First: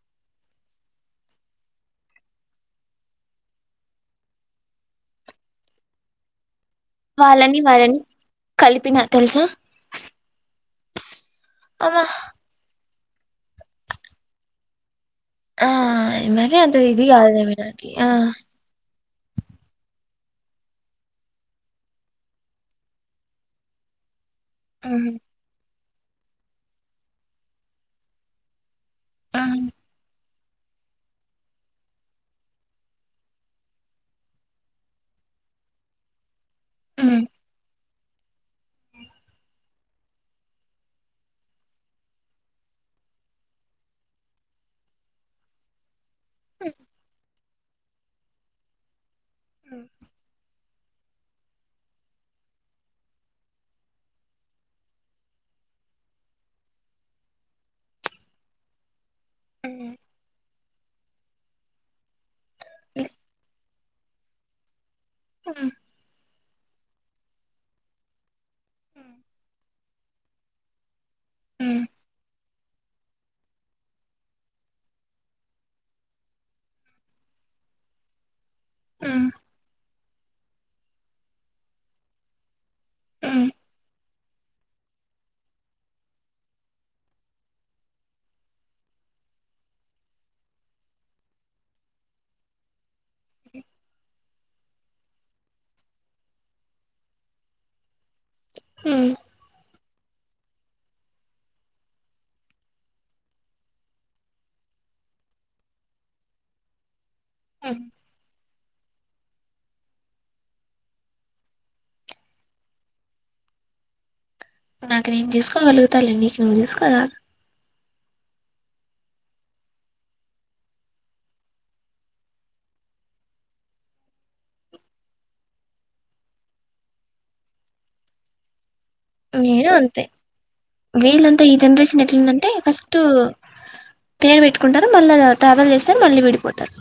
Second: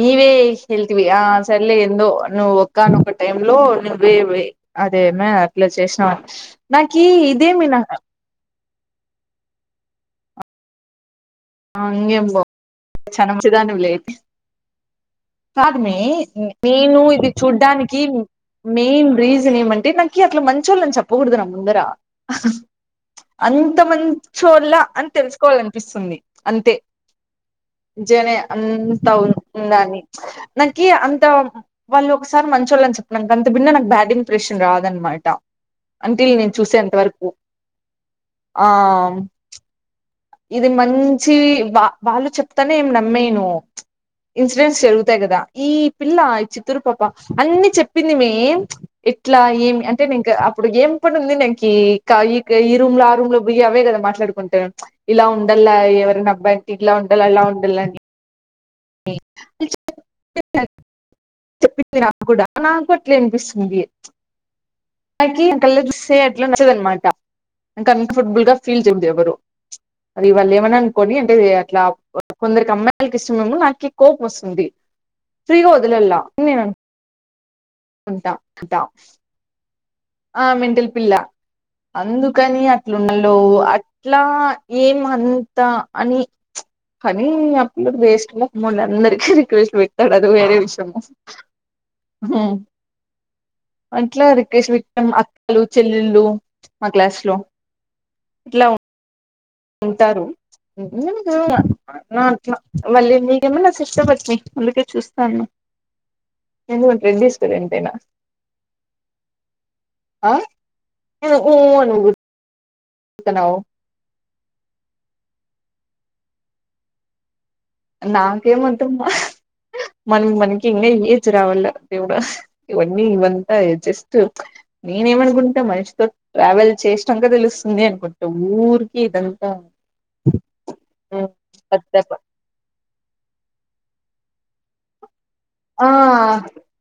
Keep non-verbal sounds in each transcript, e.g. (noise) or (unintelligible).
నవే హల్తవి ఆ సర్లే ఎందో నువ్వు ఒక్కానొక్క టైమ్ లో నువ్వే అదే మ అట్లా చేసినా వాళ్ళని వాళ్ళని కలిపిన తెలుసా ఆ అమ్మా ఇంకేం పో చాలా మంచిదనివి అయితే ఆ కాదు మే మరి అంత నేను ఇది కాదులేవే నాకి చూడ్డానికి ఆ మెయిన్ రీజన్ ఏమంటే నాకి అట్లా మంచి వాళ్ళుని చెప్పకూడదు నా ముందర అంతమంత చోర్లా అని తెలుసుకోవాలనిపిస్తుంది అంతే జనే అ అంత వుందా అని నాకి అంత వాళ్ళు ఒకసారి మంచి వాళ్ళుని చెప్పక అంత బిన్న నాకు బ్యాడ్ ఇంప్రెషన్ రాదనమాట అంట నేను చూసే అంత వరకు ఆ ఇది మంచి వా వాళ్ళు చెప్తానే ఏం నమ్మేను ఇన్సిడెంట్స్ జరుగుతాయి కదా ఈ పిల్ల ఈ చిత్తూరు పాప అన్ని చెప్పింది మే ఎం ఇట్లా ఏమి అంటేనేనింక అప్పుడు ఏం పనుంది ఉంది నాకీ క ఈ రూమ్ లో ఆ రూమ్ లో అవ్వే కదా మాట్లాడుకుంటా ఇలా ఉండాల ఎవరైనా అబ్బాయికి ఇలా ఉండాలి అలా ఉండాలని చెప్పింది నాక్ కూడా నాకు అట్లే ఇనిపిస్తుంది నాకీ అక్కల్లా చూస్తే నచ్చదనమాట నా కాన్ఫోర్బుల్గా ఫీల్ చేదు ఎవరు అది వాల్ ఏమన్నా అనుకోని అంటే అట్లా కొందరికి అమ్మాయి వాళ్కి ఇష్టమెమో నాకీ కోప్మోస్తుంది ఫ్రీగా వదిలెల్ల నేన్ అన్ కుంటా ఉంటా ఆ మెంటల్ పిల్ల అందుకని అట్లుండలో ఇట్లా ఏం అంతా అని కానీ ఆ పిల్లకి వేస్ట్ మోకమోల్ అందరికీ రిక్వెస్ట్ పెట్టినాడ్ అది వేరే విషయము హు అట్లా రిక్వెస్ట్ పెట్ టం అక్కలు చెల్లెళ్ళు మా క్లాస్ లో ఇట్లా ఉంటారు నన్నేం పిల్వలా నాన్ అనట్లా మళ్ళీ నీకేమన్న సిస్టర్ పట్న అందుకే చూస్తాఉన్న ఎందుకు రెడ్డీస్ కదా ఎంతైనా ఆ ఉ ఊ అనింది టానవ్ నాకు నేను చేసుకోగలుగుతా లే నీకు నువ్వు చేసుకోవా నాకేం ఓద్దమ్మా మనం మనకి ఇంకా ఏజ్ రావాల దేవుడ ఇవన్నీ ఇవంతా జస్ట్ నేనేమనుకుంటా మనిషితో ట్రావెల్ చేసినంక తెలుస్తుంది అనుకుంటా ఊర్ నేను అంతే వీళ్ళంతా ఈ జనరేషన్ పెద్ద ఎట్లుందంటే ఫస్ట్ టు పేరు పెట్టుకుంటారు మళ్ళా ట్రావెల్ ఆ చేస్తారు మళ్ళీ విడిపోతారు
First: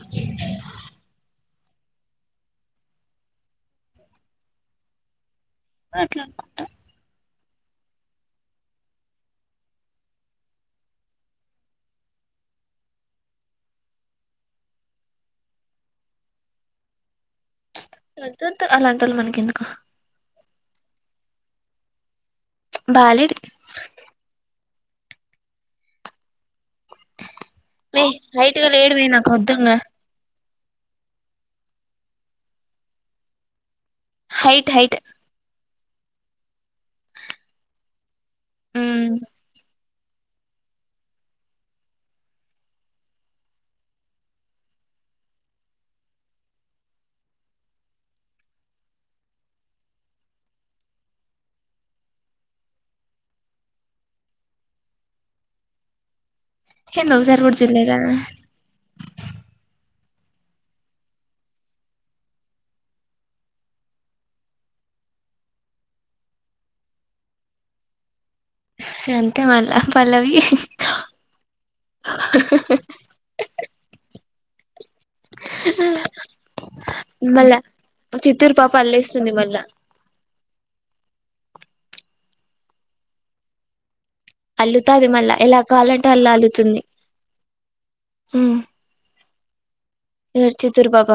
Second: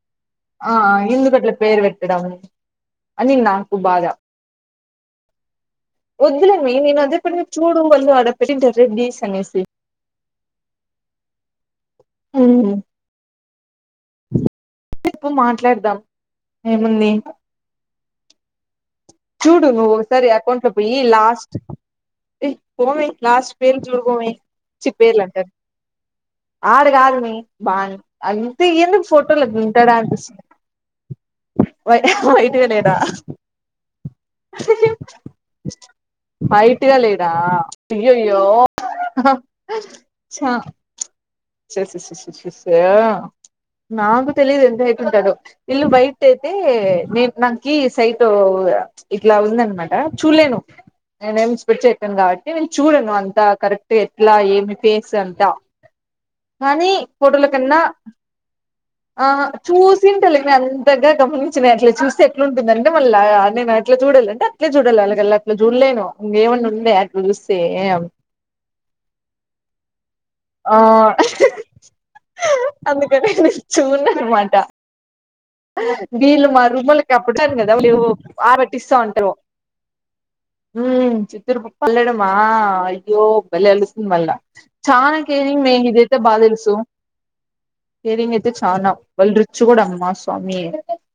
ఆ ఎందుకు అట్లా పేరు పెట్టడం అని నాకు బాధ అట్లా వద్దులే మే నేను అదేపనిగా చూడు వళ్ళు ఆడ పెట్టింటర్ రెడ్డీస్ అనేసి హు హ్ ఇప్పుడు మాట్లాడదాం ఏముంది ఒద్దోద్దు చూడు నువ్వు సరి అకౌం ట్ పోయి లాస్ట్ ఏహ్ పోవే బాలేడు లాస్ట్ పేరు చూరు పోవే చిప్పేర్లంటారు ఆడ కాదు మే బాన్ వే హైట్ అంతే గా లేడు వే ఎందుకు నాకు ఫోటోల వద్దు ఇంగ అట్లుంటాడ్ అనిపిస్తుంది వై వైట్ గా లేడా హైట్ హైట్ హైట్ గా లేడా అయ్యోయ్యో మ్మ్ చా చ చ చ చ సా నాకు తెలీదు ఎంత హైట్ ఎంతుంటాడో ఇల్లు బయట అయితే నేను నాకి సైట్ ఇట్లా ఉందనమాట చూలేను నేనేంస్పట్ వేట్టాను కాబట్టి నేను చూడను అంతా కరెక్ట్ ఎట్లా ఏమి ఫేస్ అంతా కానీ ఏంది ఒకసారి ఫోటోల కూడా కన్నా చూడలేదా ఆ చూస్ చూసింటలే అంతగా గమనించినయి అట్లా చూస్తే ఎట్లా ఉంటుంది అంటే మళ్ళ ఆగ అట్లా చూడాలి అంటే అట్లే చూడాలి వాళ్గల్లా అట్లా చూడలేను ఇంకేమన్నా ఉండే అట్లా చూస్తే గంతే మళ్ళ ఆ అందుకంట నేన్ చూడ్నంమాట్ టా వీళ్ళు మా రూములకి మళ్ళా అప్పుడను కదా చిత్తూరు పాప ఆబట్టిస్తా అల్లేస్తుంది ఉంటారు మళ్ళా హ్మ్మ్ చిత్తూరుపు పల్లెడమా అయ్యో బలే అలు మ్ మల్ల అల్లుతాది చానే మళ్ళా ఎలా కేరింగ్ మే కావాలంటే ఇదైతే అలా బాగా తెలుసు అల్లుతుంది కేరింగ్ అయితే చాలనా వాళ్ళు రుచ్ కూడా అమ్మ ఎవర్ స్వామి చిత్తూరు పాప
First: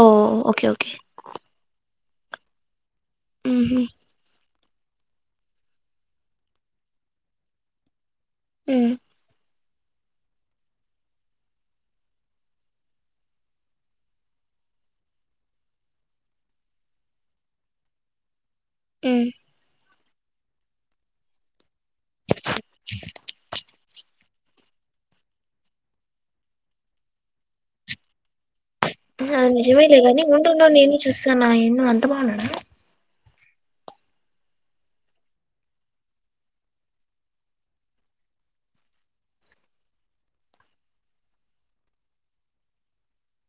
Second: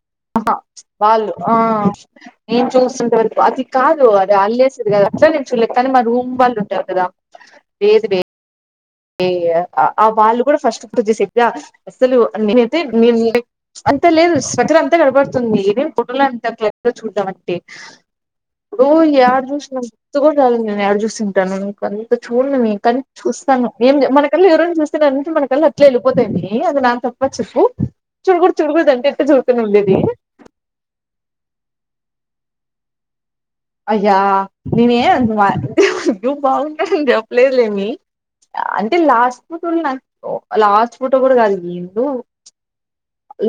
ఓ ఆహా ఓకే ఓకే వాళ్ళు ఆ నేను చూసిత్త వరకు అది కాదు అది అల్లే కదా అట్లా నేను చూడలేదు కానీ మా రూమ్ వాళ్ళు ఉంటారు కదా బెద్బెద్ ఏయా ఆ వాళ్ళు కూడా ఫస్ట్ కొద్దిసేపుగా అసలు నేనైతే నే అంత లేదు స్ అంతా కడపడుతుంది నేను పొట అంతా కేర్గా చూడడం అంటే ఇప్పుడు ఎడ చూసిన గుత్తుగూడా రాదు మే నేను ఎడ చూసింటానో ఇంకంతా చూడ్న్ను మీ కానీ చూస్త ఏం మన కల్లా ఎవరైని చూస్తారంటే మన కల్లా అట్లే వెళ్ళిపోతాయి మే అది నాకు తప్ప చెప్పు చూడ నిజమేలే గాని ఉండుండవు నేను చూస్తాన్నా ఏందో అంత బాగున్నాడా అయ్యా నేనే అంతా బా అయ్యో బాగుంటాడు అనీ చెప్పలేదులే మే అంటే లాస్ట్ ఫోటోల నాకు లాస్ట్ ఫోటో కూడా కాదు ఏందో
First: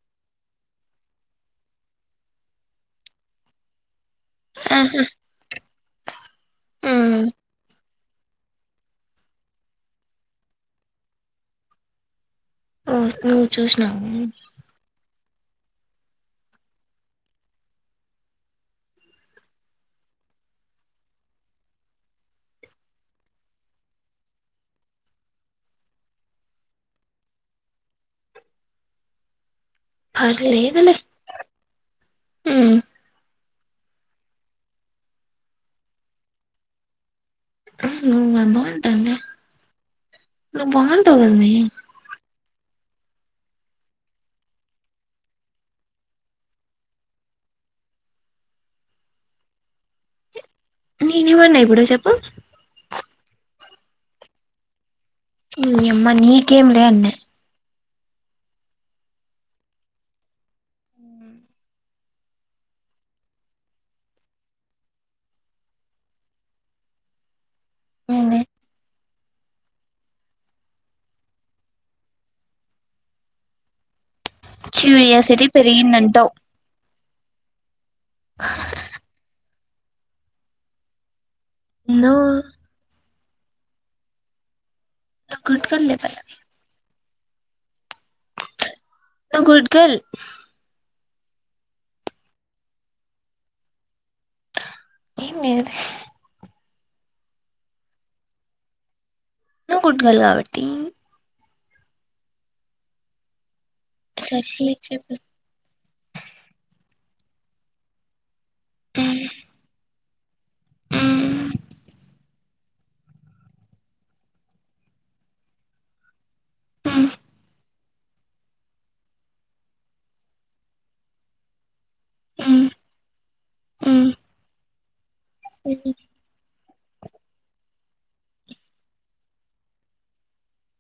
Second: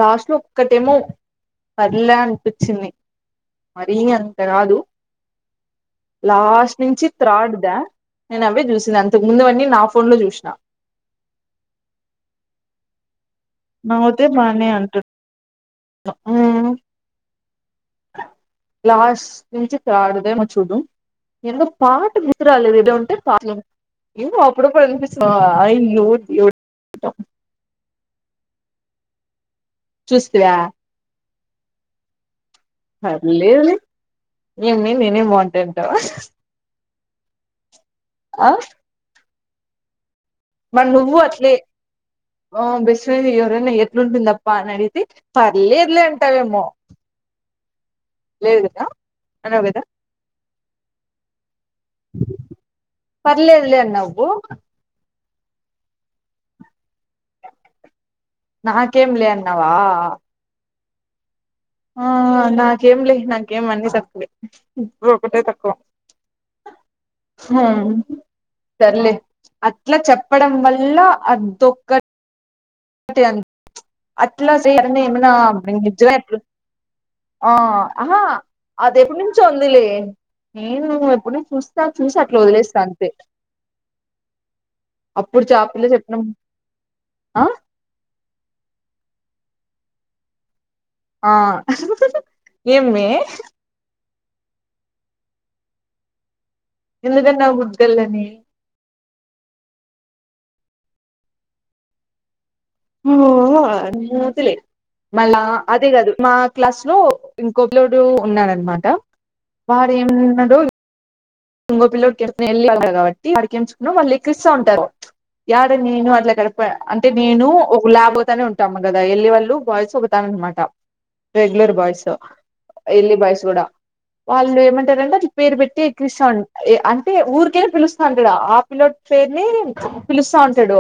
లాస్ట్ లో ఒక్కటేమో పర్లే అనిపించింది మరీ అంత కాదు అ లాస్ట్ నుంచి థర్డ్దా నేను అవే చూసింది అంతకు ముందువన్నీ నా ఫోన్ లో చూసినా ఆ ఉ నవ్వితే బానే ఉంటుంద్ ఆ లాస్ట్ నుంచి థర్డ్ది ఏమో చూడు ఏందో పాటు గుర్తురాలేదు ఏదో ఉంటే పాటల్ ఏమో అప్పుడప్పుడు అనిపిస్తా అయినూర్ (unintelligible) చూస్తివా పర్లేదులే పర్లేదులే ఏం మే నేనే బాంటా అంటావా ఉమ్ నేన్ ఆ మాటా అన్లా మళ్ళ నువ్వు అట్లే ఆ బేస్ తీ ఎవరన్న ఎట్లుంటుందప్ప అని అడిగితే పర్లేదులే అంటావేమో లేదు కదా అనవు కదా నిలువన్న ఎప్పుడో చెప్పు నవ్వు నీ అమ్మ నీకేంలే అన్న నాకేంలే అన్నావా ఆ నాకేం లే నాకేం అన్ని తక్కువలే ఇ ఒకటే తక్కువ హుమ్ ఏంది సర్లే అట్లా చెప్పడం వల్ల అద్దొక్క తేన్ అట్లా చే ఏమనా క్యూరియాసిటీ నిజమే పెరిగిందంటావు అట్ ఆ ఆహా అది ఎప్పటి నుంచో ఉందిలే నేను ఎప్పుడు నించ్ చూస్తా చూసా నువ్వు అట్లా వదిలేస్తా అంతే అప్పుడు నువ్వు గుడ్ చాపిల్ల గర్ల్ చెప్పిన లెవెల్ ఆ నువ్వ్ గుడ్ గర్ల్ ఆ ఏ అమీ ఎం లేద్ ఎందుదన్నా గుడ్ గర్ల్ అని గుడ్ గర్ల్ కాబట్టి ఓహ్ సర్లే (inaudible) చెప్పు మళ్ళ అదే కాదు మా క్లాస్ లో ఇంకొబలోడు ఉన్నాడునమాట వారు ఏమిన్నా ఇంగో పిలోడు వెళ్డు కాబట్టి అక్కకిేంచుకున్నా వాళ్ళ ఎ క్రిస్తా ఉంటారు ద నేను అట్లా అంటే నేను ఒక లాబ్ అవుతానే ఉంటా కదా వెళ్లి వాళ్ళు బాయ్స్ ఒకతాననమాట రెగ్యులర్ బాయ్స్ ఎల్లి బాయ్స్ కూడా వాళ్ళు ఏమంటారంటే అ పేరు పెట్టి ఎక్కిరిస్తా ఉం అంటే ఊరికే పిలుస్తా ఉంటాడు ఆ పిల పేరుని పిలుస్తా ఉంటాడు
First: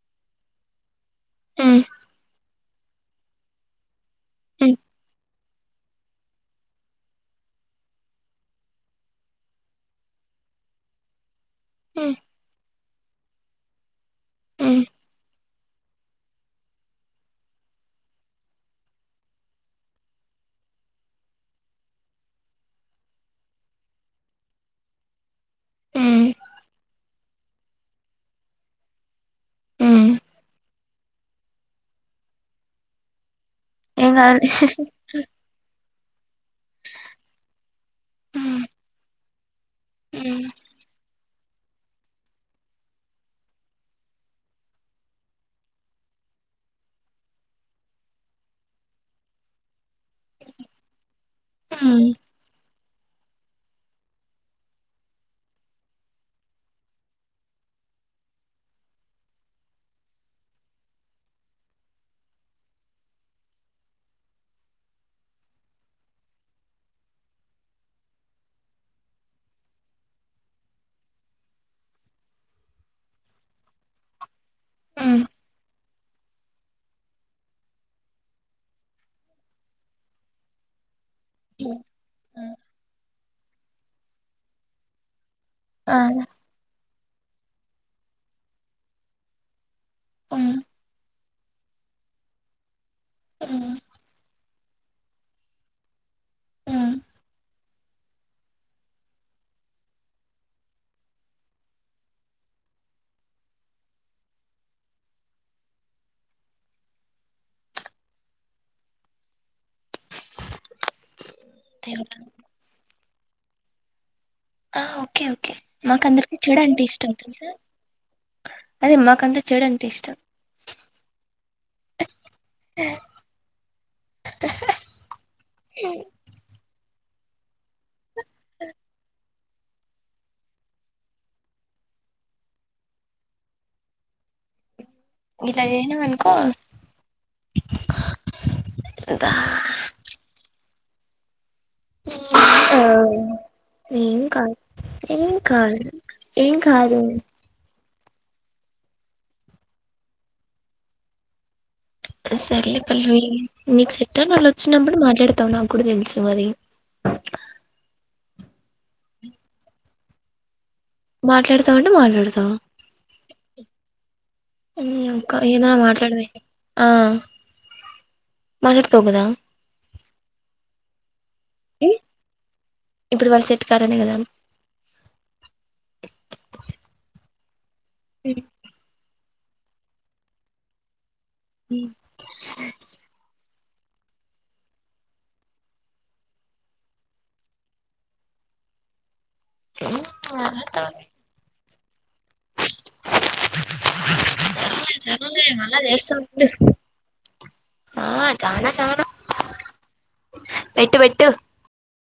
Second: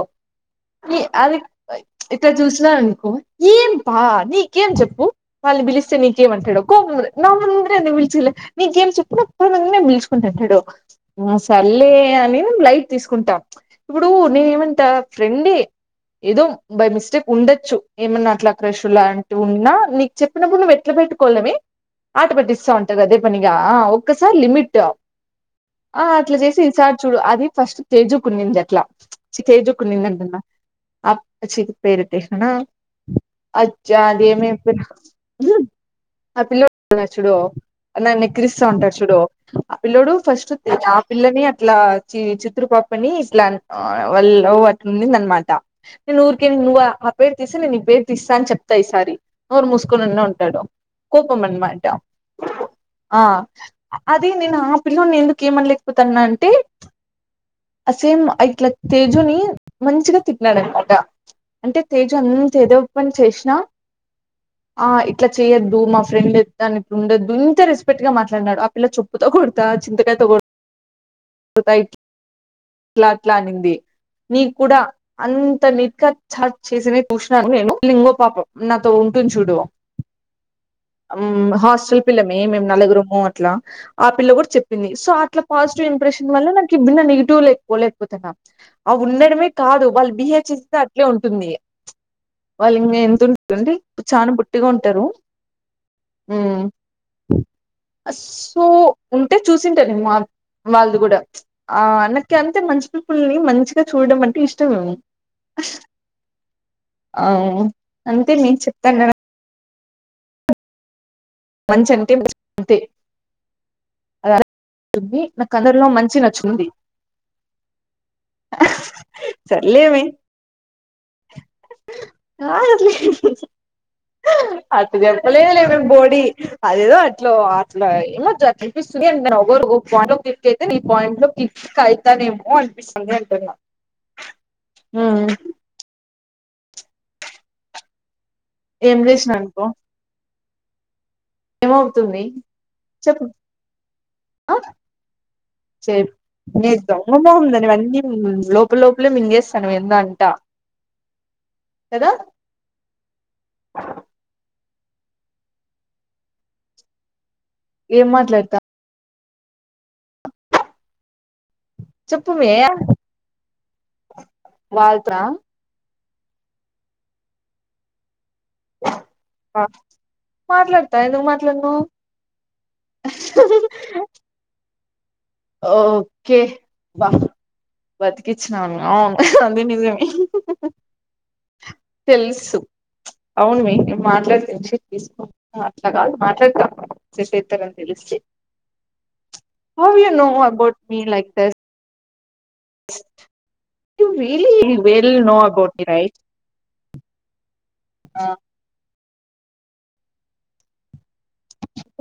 న అది ఇక్కడ చూసిననుకో ఏం పా నీకేం చెప్పు వాళ్ళని పిలిస్తే నీ గేమ్ అంటాడు గో నా ముందేలిచిలే నీ గేమ్ చెప్పుినప్పుడుిచుకో టడు సల్లేే అని న ైట్ తీసుకుంటా ఇప్పుడు నేనే ఏమంటా ఫ్రెండే ఏదో బై మిస్టేక్ ఉండొచ్చు ఏమన్నా అట్లా క్రెష్ లాంటివి ఉన్నా నీకు చెప్పినప్పుడు నువ్వు ఎట్లా పెట్టుకోవడమే ఆటోపట్స్తా ఉంటంది కదే పనిగా ఒక్కసారి లిమిట్ ఆ అట్లా చేసి ఈసార్ చూడు అది ఫస్ట్ తేజుకున్నింది అట్లా చ కేేజుకు నిందంటన్నా అ చికి పేరుటే అనా అచ్చ (inaudible) ఏం కాదు ఆ పెళోడు ఉన్నాడు చూడు నా నెక్లిస్ ఉంటాడు చూడు ఆ పిల్లడు ఫస్ట్ ఆ పిల్లని ఇట్లా చి చిత్రపపని ఇట్లా వాళ్ళ్ అట్ంది అనమాట నేను ఊరికె నువ్ ఆ పేరు తీసిే నేను ఈ పేరు తీస్తా అని చెప్తా ఈసారి నవ్రు మూసుకొనిన్నా ఉంటాడు కోపం మనమాటం ఆ అదే నేను ఆ పిల్ల ఎందుకు ఏమనలేకపోతాన్నా అంటే అ సేమ్ ట్ల తేజుని మంచిగా తిప్పినాడు అనమాట అంటే తేజు అంత ఏదో పని చేసినా ఆ ఇట్లా చెయ్యొద్దు మా ఫ్రెండ్ాని ఇ ఉండొదు ఇంత రెస్పెక్ట్ గా మాట్లాడనాడు ఆ పిల్ల చెప్పు తో కొడుతా చింతకాయతో కొ ఇట్లా అట్లా అనింది నీ కూడా అంత ని చార్ చేసిన చూసినాను నేను లింగో పాపం నాతో ఉంటుంది చూడు హాస్టల్ పిల్లమే మేము నలుగు రూము అట్లా ఆ పిల్ల కూడా చెప్పింది సో అట్లా పాజిటివ్ ఇంప్రెషన్ వల్ల నాకు ఇన్న నెగిటివ్ లేకపోలేకపోతేనా ఆ ఉండడమే కాదు వాళ్ళు బిహేవ్ చేసే అట్లే ఉంటుంది వాళ్ళ ఇం ఎంతతుంటుందిండి ఇడు చాన పుట్ ఇట్టిగా ఉంటారు అ సో ఉంటే చూసింట న మా వాళ్ళది కూడా ఆ అన్నకి అంతే మంచి పిల్పుల్ని మంచిగా చూడడం అంటే ఇష్టమేము అవు అంతే నేను చెప్తాన్నారు మంచంత దేవుడా ప అ ఆ ఓకే ఓకే మాకు అందరికి చూడ నచ్చుతుంది అంటే ఇష్ట అవుతుంది సార్ అదే మాకంత చెడూ అంటే సర్లేవే ఇష్టం ప చెప్పలే లే మేం బోడి అది అట్లో అట్లా ఏమ అనిపిస్తుంది అ న ఎరు ఒక పాయింట్ లో ఫిఫ్ట్ అయితే నీ పాయింట్ లో ఫిఫ్ట్కి అవుతానేమో అనిపిస్తుంది అంటున్నా ఉమ్ ఇలాది ఏనా అన్కు ఏం చేసిననుకో ఏమవుతుంది చెపు ఏం కాదు ఏం కాదు స ఏం మీ కాదు దొంగమాగుందనివన్నీ లోప లోపలే మింగేస్తానువు ఏందో అంత సర్ సర్లే పల్లవి మీకు సెట్ అవన్లత్ చిన్నప్పుడు మాట్లాడతావ్ నా కూడా తెల్సు అది ఏం మాట్లాడత మాట్లాడతావ్ అంటే మాట్లాడతావ్ చెప్పుమే హ్మ్ వాళ్ళతోనా ఇంకా ఏదన్నా మాట్లాడవే ఆ మాట్లాడతావ్ కదా మాట్లాడతా ఎందుకు మాట్లాడాను ఇప్పుడు వాళ్ళు సెట్ కారనే కదా ఓకే బ బతికిచ్చనవ్ అవును అది నిజమే తెలుసు అవును మీ మాట్లాడి (unintelligible) తీస్కో. ఆ అట్లా కాదు మాట్లాడతా (unintelligible) తెలిస్తే హౌ యు నో అబౌట్ మాట్లాడతావు మీ like that you really well know సర్లే అబౌట్ మళ్ళా మీ చేస్తా రైట్ ఉండు ఆ చానా చానా పెట్టు పెట్టు